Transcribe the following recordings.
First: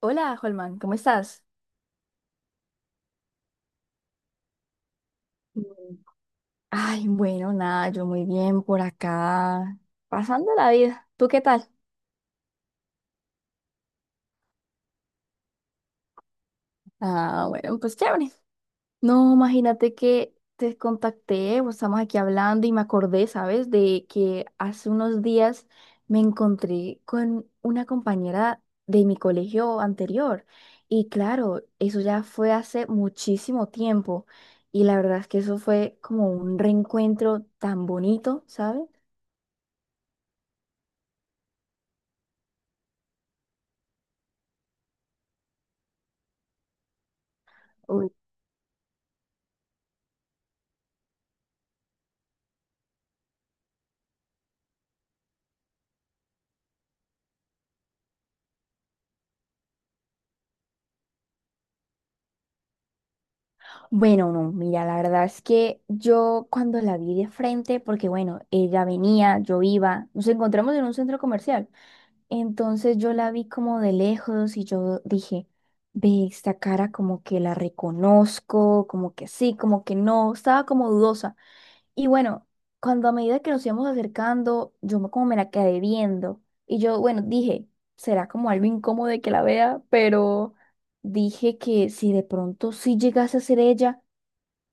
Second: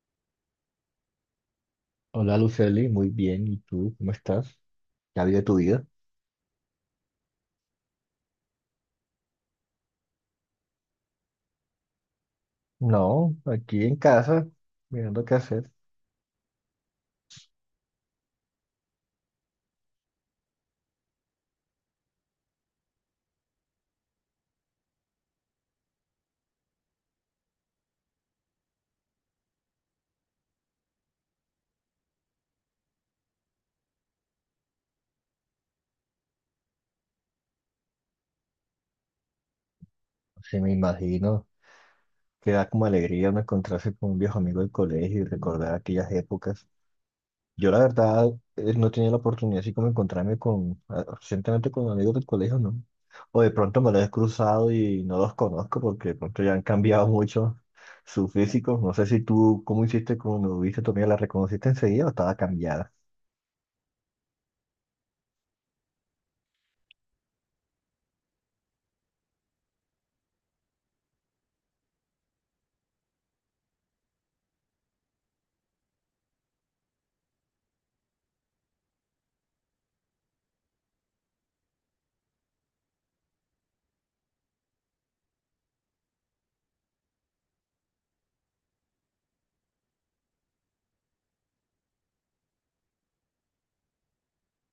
Hola, Holman, ¿cómo estás? Hola, Luceli, muy bien. ¿Y tú cómo estás? ¿Ya vi de tu vida? Mm, Ay, bueno, nada, yo muy bien por acá, pasando la vida. ¿Tú qué tal? No, aquí en casa, mirando qué hacer. Ah, bueno, pues chévere. No, imagínate que te contacté, pues, estamos aquí hablando y me acordé, ¿sabes? De que hace unos días me encontré con una compañera de mi colegio anterior. Y claro, eso ya fue hace muchísimo tiempo. Y la verdad es que eso fue como un reencuentro tan bonito, ¿sabes? Sí, me imagino que da como alegría uno encontrarse con un viejo amigo del colegio y recordar aquellas épocas. Yo la verdad no tenía la oportunidad así como encontrarme con, recientemente con amigos del colegio, ¿no? O de pronto me los he cruzado y no los conozco porque de pronto ya han cambiado mucho su físico. No sé si tú, ¿cómo hiciste cuando viste a tu amiga? ¿La reconociste enseguida o estaba cambiada? Bueno, no, mira, la verdad es que yo cuando la vi de frente, porque bueno, ella venía, yo iba, nos encontramos en un centro comercial. Entonces yo la vi como de lejos y yo dije, ve esta cara como que la reconozco, como que sí, como que no, estaba como dudosa. Y bueno, cuando a medida que nos íbamos acercando, como me la quedé viendo y yo, bueno, dije, será como algo incómodo de que la vea, pero dije que si de pronto sí llegase a ser ella,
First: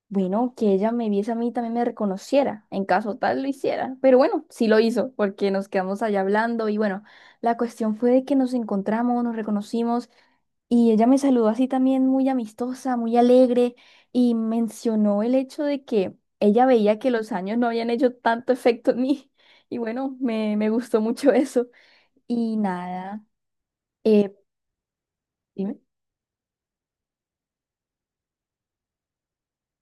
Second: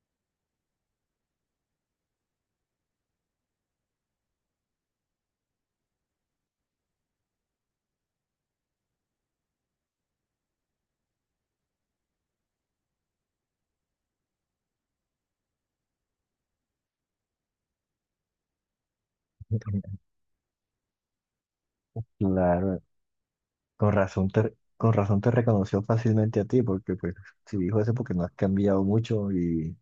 bueno, que ella me viese a mí y también me reconociera, en caso tal lo hiciera. Pero bueno, sí lo hizo, porque nos quedamos allá hablando y bueno, la cuestión fue de que nos encontramos, nos reconocimos y ella me saludó así también muy amistosa, muy alegre y mencionó el hecho de que ella veía que los años no habían hecho tanto efecto en mí y bueno, me gustó mucho eso. Y Claro, nada, Con razón eh, te, con razón te dime. reconoció fácilmente a ti, porque pues si dijo eso porque no has cambiado mucho y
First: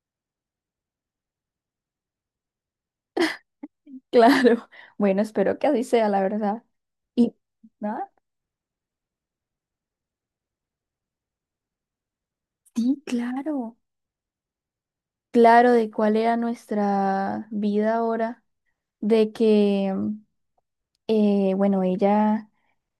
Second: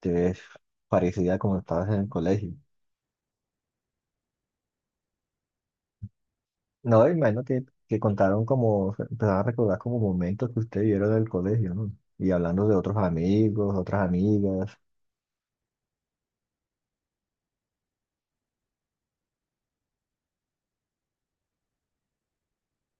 te ves parecida como estabas en el colegio. Claro, bueno, espero que así sea, la verdad. No, Y imagino que nada, contaron como, empezaron a recordar como momentos que ustedes vieron en el colegio, ¿no? Y hablando de otros sí, amigos, claro. otras amigas. Claro de cuál era nuestra vida ahora, de que bueno, ella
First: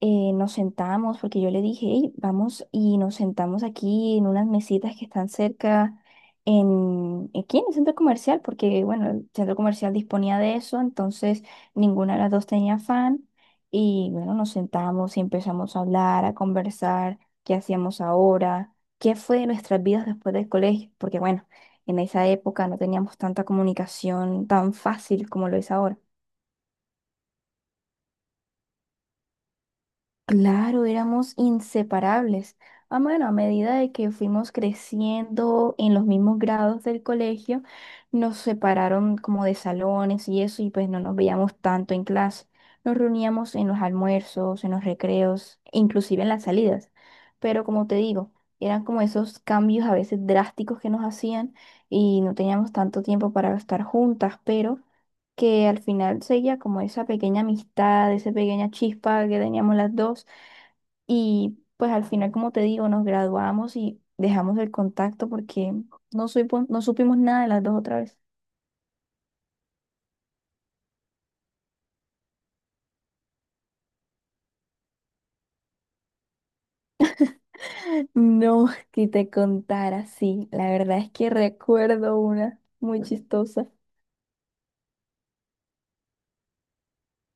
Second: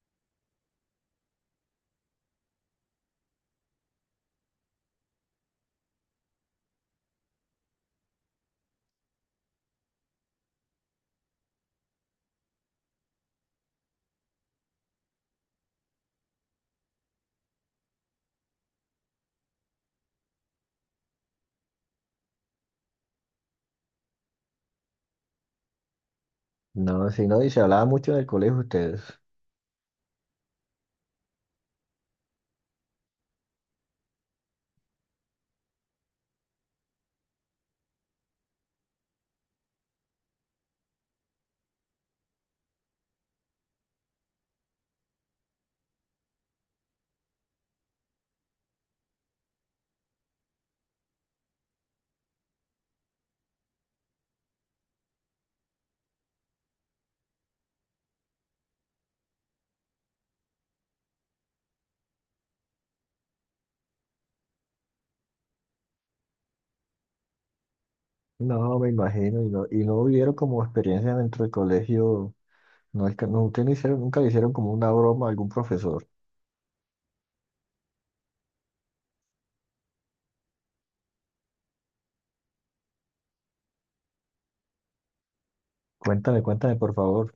eh, nos sentamos porque yo le dije, "Ey, vamos y nos sentamos aquí en unas mesitas que están cerca, aquí en el centro comercial, porque bueno, el centro comercial disponía de eso, entonces ninguna de las dos tenía fan. Y bueno, nos sentamos y empezamos a hablar, a conversar, qué hacíamos ahora, qué fue de nuestras vidas después del colegio, porque bueno, en esa época no teníamos tanta comunicación tan fácil como lo es ahora. No, si no, y se hablaba mucho del colegio ustedes. Claro, éramos inseparables. Ah, bueno, a medida de que fuimos creciendo en los mismos grados del colegio, nos separaron como de salones y eso, y pues no nos veíamos tanto en clase. Nos reuníamos en los almuerzos, en los recreos, inclusive en las salidas. Pero como te digo, eran como esos cambios a veces drásticos que nos hacían y no teníamos tanto tiempo para estar juntas, pero que al final seguía como esa pequeña amistad, esa pequeña chispa que teníamos las dos. Y pues al final, como te digo, nos graduamos y dejamos el contacto porque no supimos nada de las dos otra vez. No, me imagino, y no vivieron como experiencia dentro del colegio. No, es que no, ustedes no hicieron, nunca le hicieron como una broma a algún profesor. No, que te contara, sí. La verdad es que recuerdo una muy chistosa. Cuéntame, cuéntame, por favor.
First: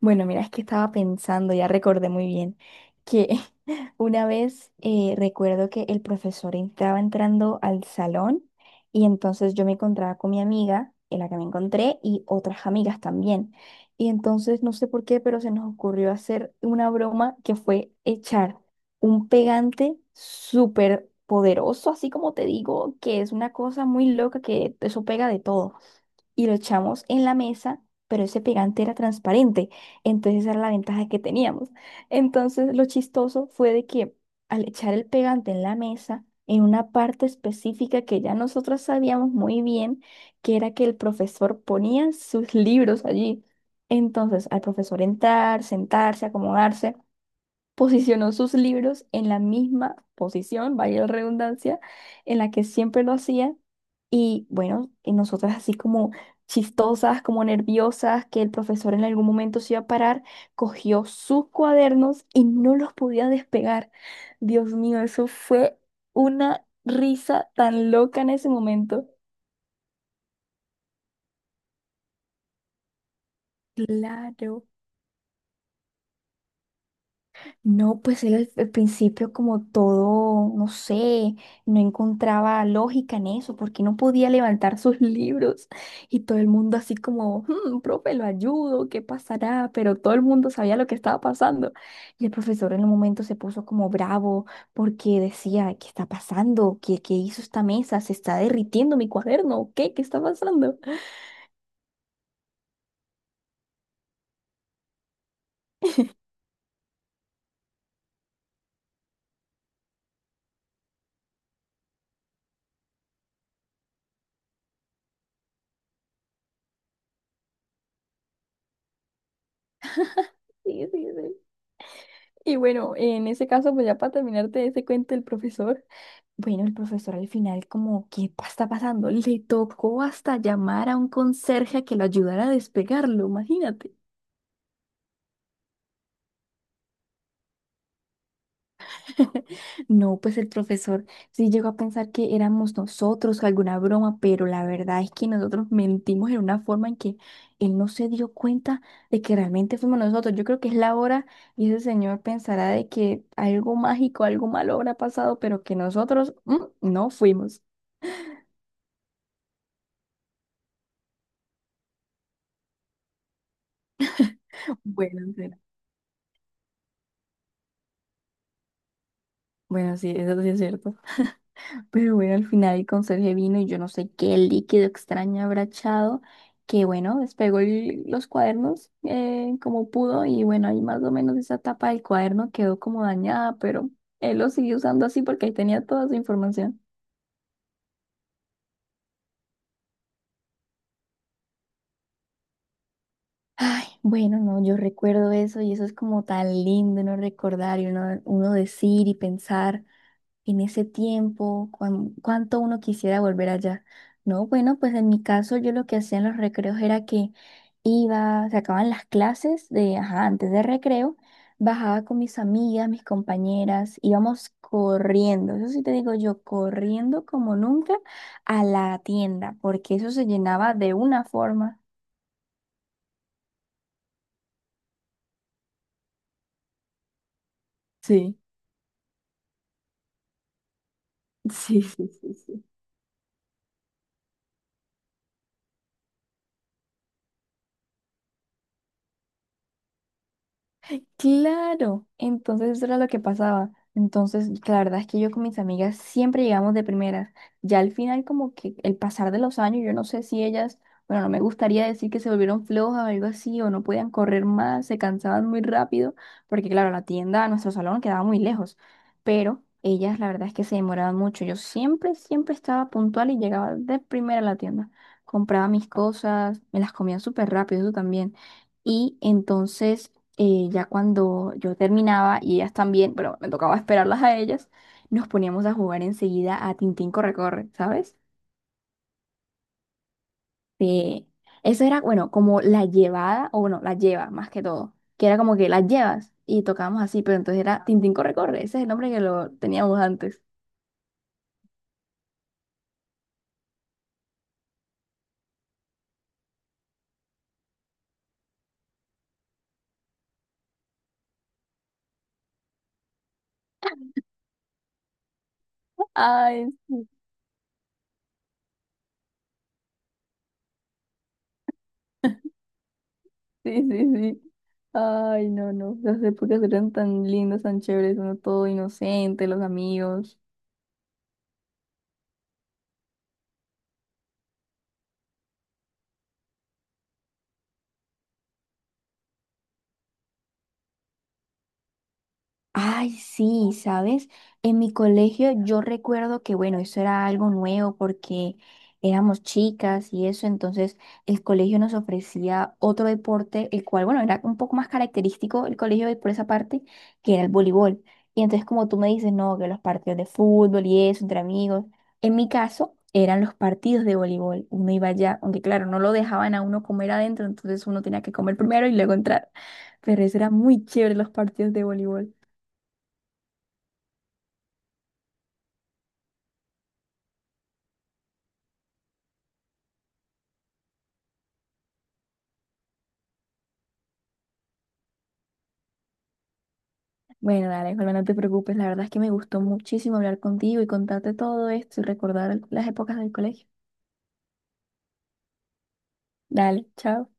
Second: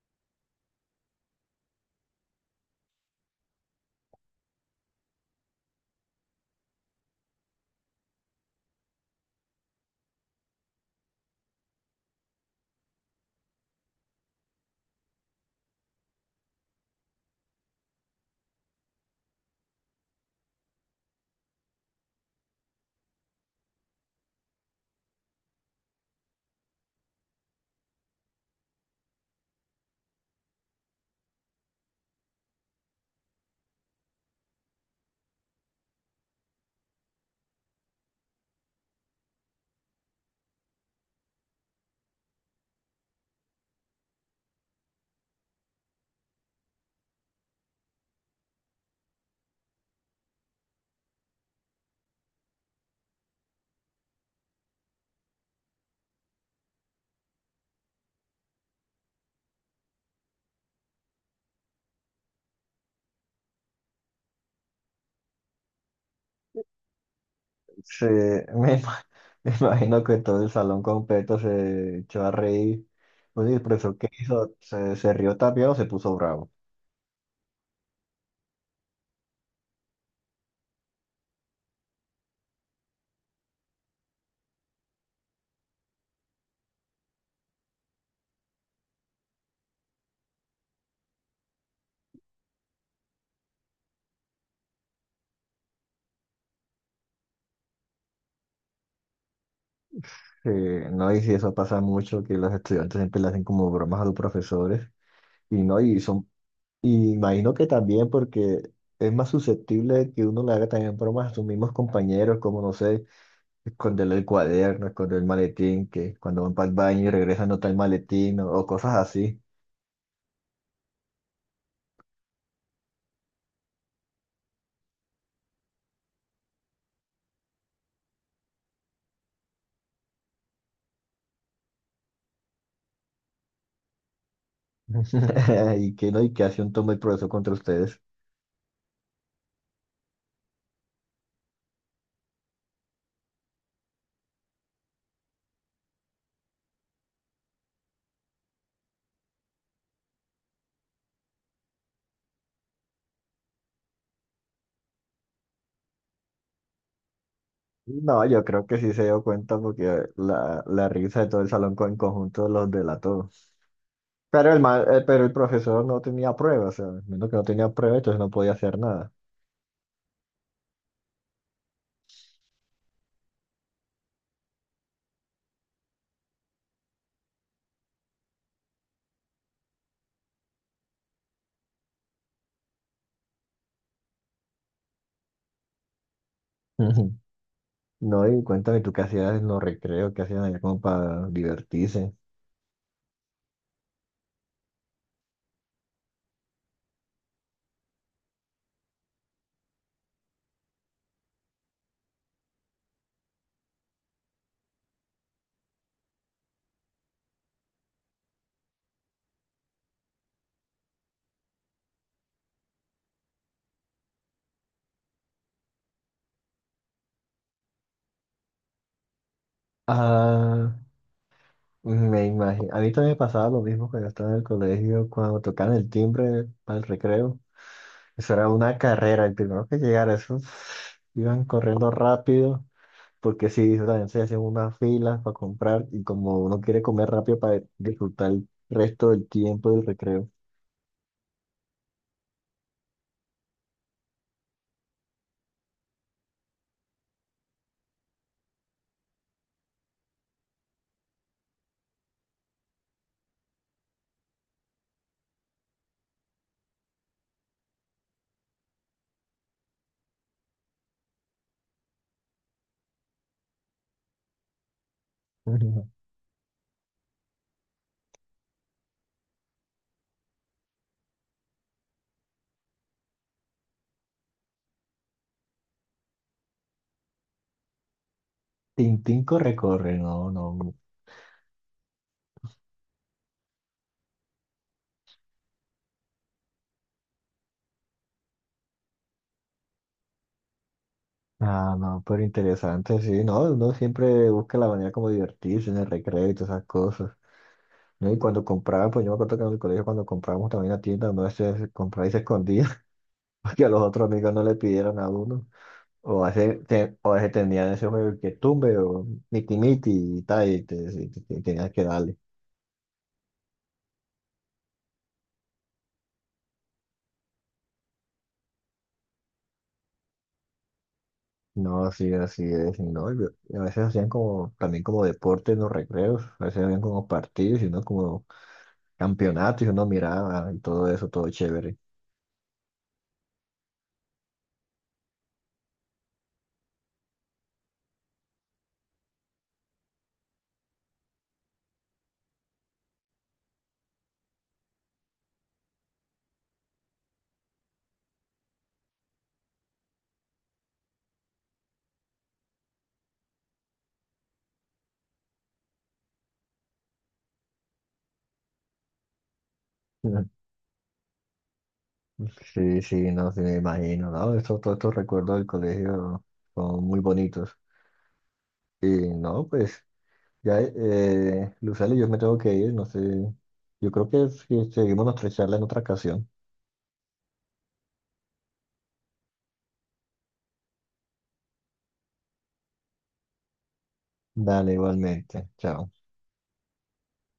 Bueno, mira, es que estaba pensando, ya recordé muy bien, que una vez recuerdo que el profesor estaba entrando al salón y entonces yo me encontraba con mi amiga, en la que me encontré, y otras amigas también. Y entonces no sé por qué, pero se nos ocurrió hacer una broma que fue echar un pegante súper poderoso, así como te digo, que es una cosa muy loca que eso pega de todo y lo echamos en la mesa, pero ese pegante era transparente. Entonces esa era la ventaja que teníamos. Entonces lo chistoso fue de que al echar el pegante en la mesa, en una parte específica que ya nosotros sabíamos muy bien, que era que el profesor ponía sus libros allí. Entonces al profesor entrar, sentarse, acomodarse posicionó sus libros en la misma posición, vaya la redundancia, en la que siempre lo hacía. Y bueno, y nosotras así como chistosas, como nerviosas, que el profesor en algún momento se iba a parar, cogió sus cuadernos y no los podía despegar. Dios mío, eso fue una risa tan Sí, loca en ese momento. me imagino que todo el salón completo se echó a reír. Pues, ¿y el profesor qué hizo? Claro. ¿Se, se rió también o se puso bravo? No, pues él al principio como todo, no sé, no encontraba lógica en eso, porque no podía levantar sus libros y todo el mundo así como, "Hmm, profe, lo ayudo, ¿qué pasará? Pero todo el mundo sabía lo que estaba pasando. Y el profesor en un momento se puso como bravo porque decía, ¿qué está pasando? ¿Qué hizo esta mesa? ¿Se está derritiendo mi cuaderno? ¿Qué? ¿Qué está Sí, pasando? no, y si eso pasa mucho, que los estudiantes siempre le hacen como bromas a los profesores. Y no, y son, y imagino que también porque es más susceptible que uno le haga también bromas a sus mismos compañeros, como no sé, esconderle el cuaderno, esconder el maletín, que cuando van para el baño y regresan no está el maletín o cosas así. Sí, sí, sí. Y bueno, en ese caso, pues ya para terminarte ese cuento del profesor. Bueno, el profesor al final como, ¿está pasando? Le tocó hasta llamar a un conserje a que lo ayudara a despegarlo, imagínate. ¿Y qué, no? ¿Y qué acción tomó el profesor contra ustedes? No, pues el profesor sí llegó a pensar que éramos nosotros alguna broma, pero la verdad es que nosotros mentimos en una forma en que él no se dio cuenta de que realmente fuimos nosotros. Yo creo que es la hora y ese señor pensará de que algo mágico, algo malo habrá pasado, pero que nosotros no fuimos. No, yo creo que sí se dio cuenta porque la risa de todo el salón en conjunto los delató. Pero Bueno, pero el sí, profesor no tenía pruebas, o sea, menos que no tenía pruebas, entonces no podía hacer nada. bueno, sí, eso sí es cierto. Pero bueno, al final el conserje vino y yo no sé qué líquido extraño habrá echado, que bueno, los cuadernos como pudo y bueno, ahí más o menos esa tapa del cuaderno quedó como dañada, pero él lo siguió usando así porque ahí tenía toda su información. Ujú. No, y cuéntame tú qué hacías en los recreos, qué hacían allá como para divertirse. Ay, bueno, no, yo recuerdo eso y eso es como tan lindo uno recordar y uno decir y pensar. En ese tiempo, cuánto uno quisiera volver allá. No, bueno, pues en mi caso yo lo que hacía en los recreos era que iba, se acababan las clases de, ajá, antes de recreo, bajaba con mis amigas, mis compañeras, íbamos corriendo, eso sí te digo yo, corriendo como nunca a la tienda, porque eso se Ah, llenaba de una forma. me imagino. A mí también me pasaba lo mismo cuando estaba en el colegio, cuando tocaban el timbre para el recreo. Eso Sí, era una carrera, el primero que llegara, esos iban sí, corriendo sí, sí, rápido, sí. porque sí, eso también se hacían unas filas para comprar y como uno quiere comer rápido para disfrutar el resto del tiempo del recreo. Claro, entonces eso era lo que pasaba. Entonces, la verdad es que yo con mis amigas siempre llegamos de primeras. Ya al final, como que el pasar de los años, yo no sé si ellas, bueno, no me gustaría decir que se volvieron flojas o algo así, o no podían correr más, se cansaban muy rápido, porque claro, la tienda a nuestro salón quedaba muy lejos, pero ellas la verdad es que se demoraban mucho. Yo siempre, siempre estaba puntual y llegaba de primera a la tienda. Compraba mis cosas, me las comía súper rápido, eso también. Y y ya cuando yo terminaba y ellas también, pero me tocaba esperarlas a ellas, nos poníamos a jugar enseguida a Tintín Corre Corre, ¿sabes? Tintín corre, corre, no, no, Sí. Eso era, bueno, como la llevada, o bueno, la lleva más que todo, que era como que las llevas y tocábamos así, pero entonces era Tintín Corre Corre, ese es el nombre que lo teníamos antes. ah, no, pero interesante, sí, no, uno siempre busca la manera como divertirse en el recreo y todas esas cosas, ¿no? Y cuando compraba, pues yo me acuerdo que en el colegio cuando comprábamos también a tienda, uno a veces compraba y se escondía, para que a los otros amigos no le pidieran a uno. O hace, Ay, sí, o ese tendrían ese juego que tumbe o miti miti y tal, y tenías que darle. sí, sí. sí. Ay, no, no, las épocas eran tan lindas, tan chéveres, uno todo inocente, los amigos. No, sí, así es, y no, y a veces hacían como, también como deporte en los recreos, a veces habían como partidos y uno como campeonatos y uno miraba y todo eso, todo chévere. Ay, sí, ¿sabes? En mi colegio yo recuerdo que, bueno, eso era algo nuevo porque éramos chicas y eso, entonces el colegio nos ofrecía otro deporte, el cual, bueno, era un poco más característico el colegio por esa parte, que era el voleibol. Y entonces como tú me dices, no, que los partidos de fútbol y eso, entre amigos, en mi caso eran los partidos de voleibol. Uno iba allá, aunque claro, no lo dejaban a uno comer adentro, entonces uno tenía que comer primero y luego entrar. Pero eso era muy chévere los partidos de voleibol. Sí, sí, no, sí me imagino, ¿no? Estos, todos estos recuerdos del colegio son muy bonitos. Y no, pues, ya, Lucely, yo me tengo que ir, no sé, yo creo que si seguimos nuestra charla en otra ocasión. Bueno, dale, Holman, no te preocupes. La verdad es que me gustó muchísimo hablar contigo y contarte todo esto y recordar las épocas del colegio. Dale, igualmente. Chao. Dale, chao.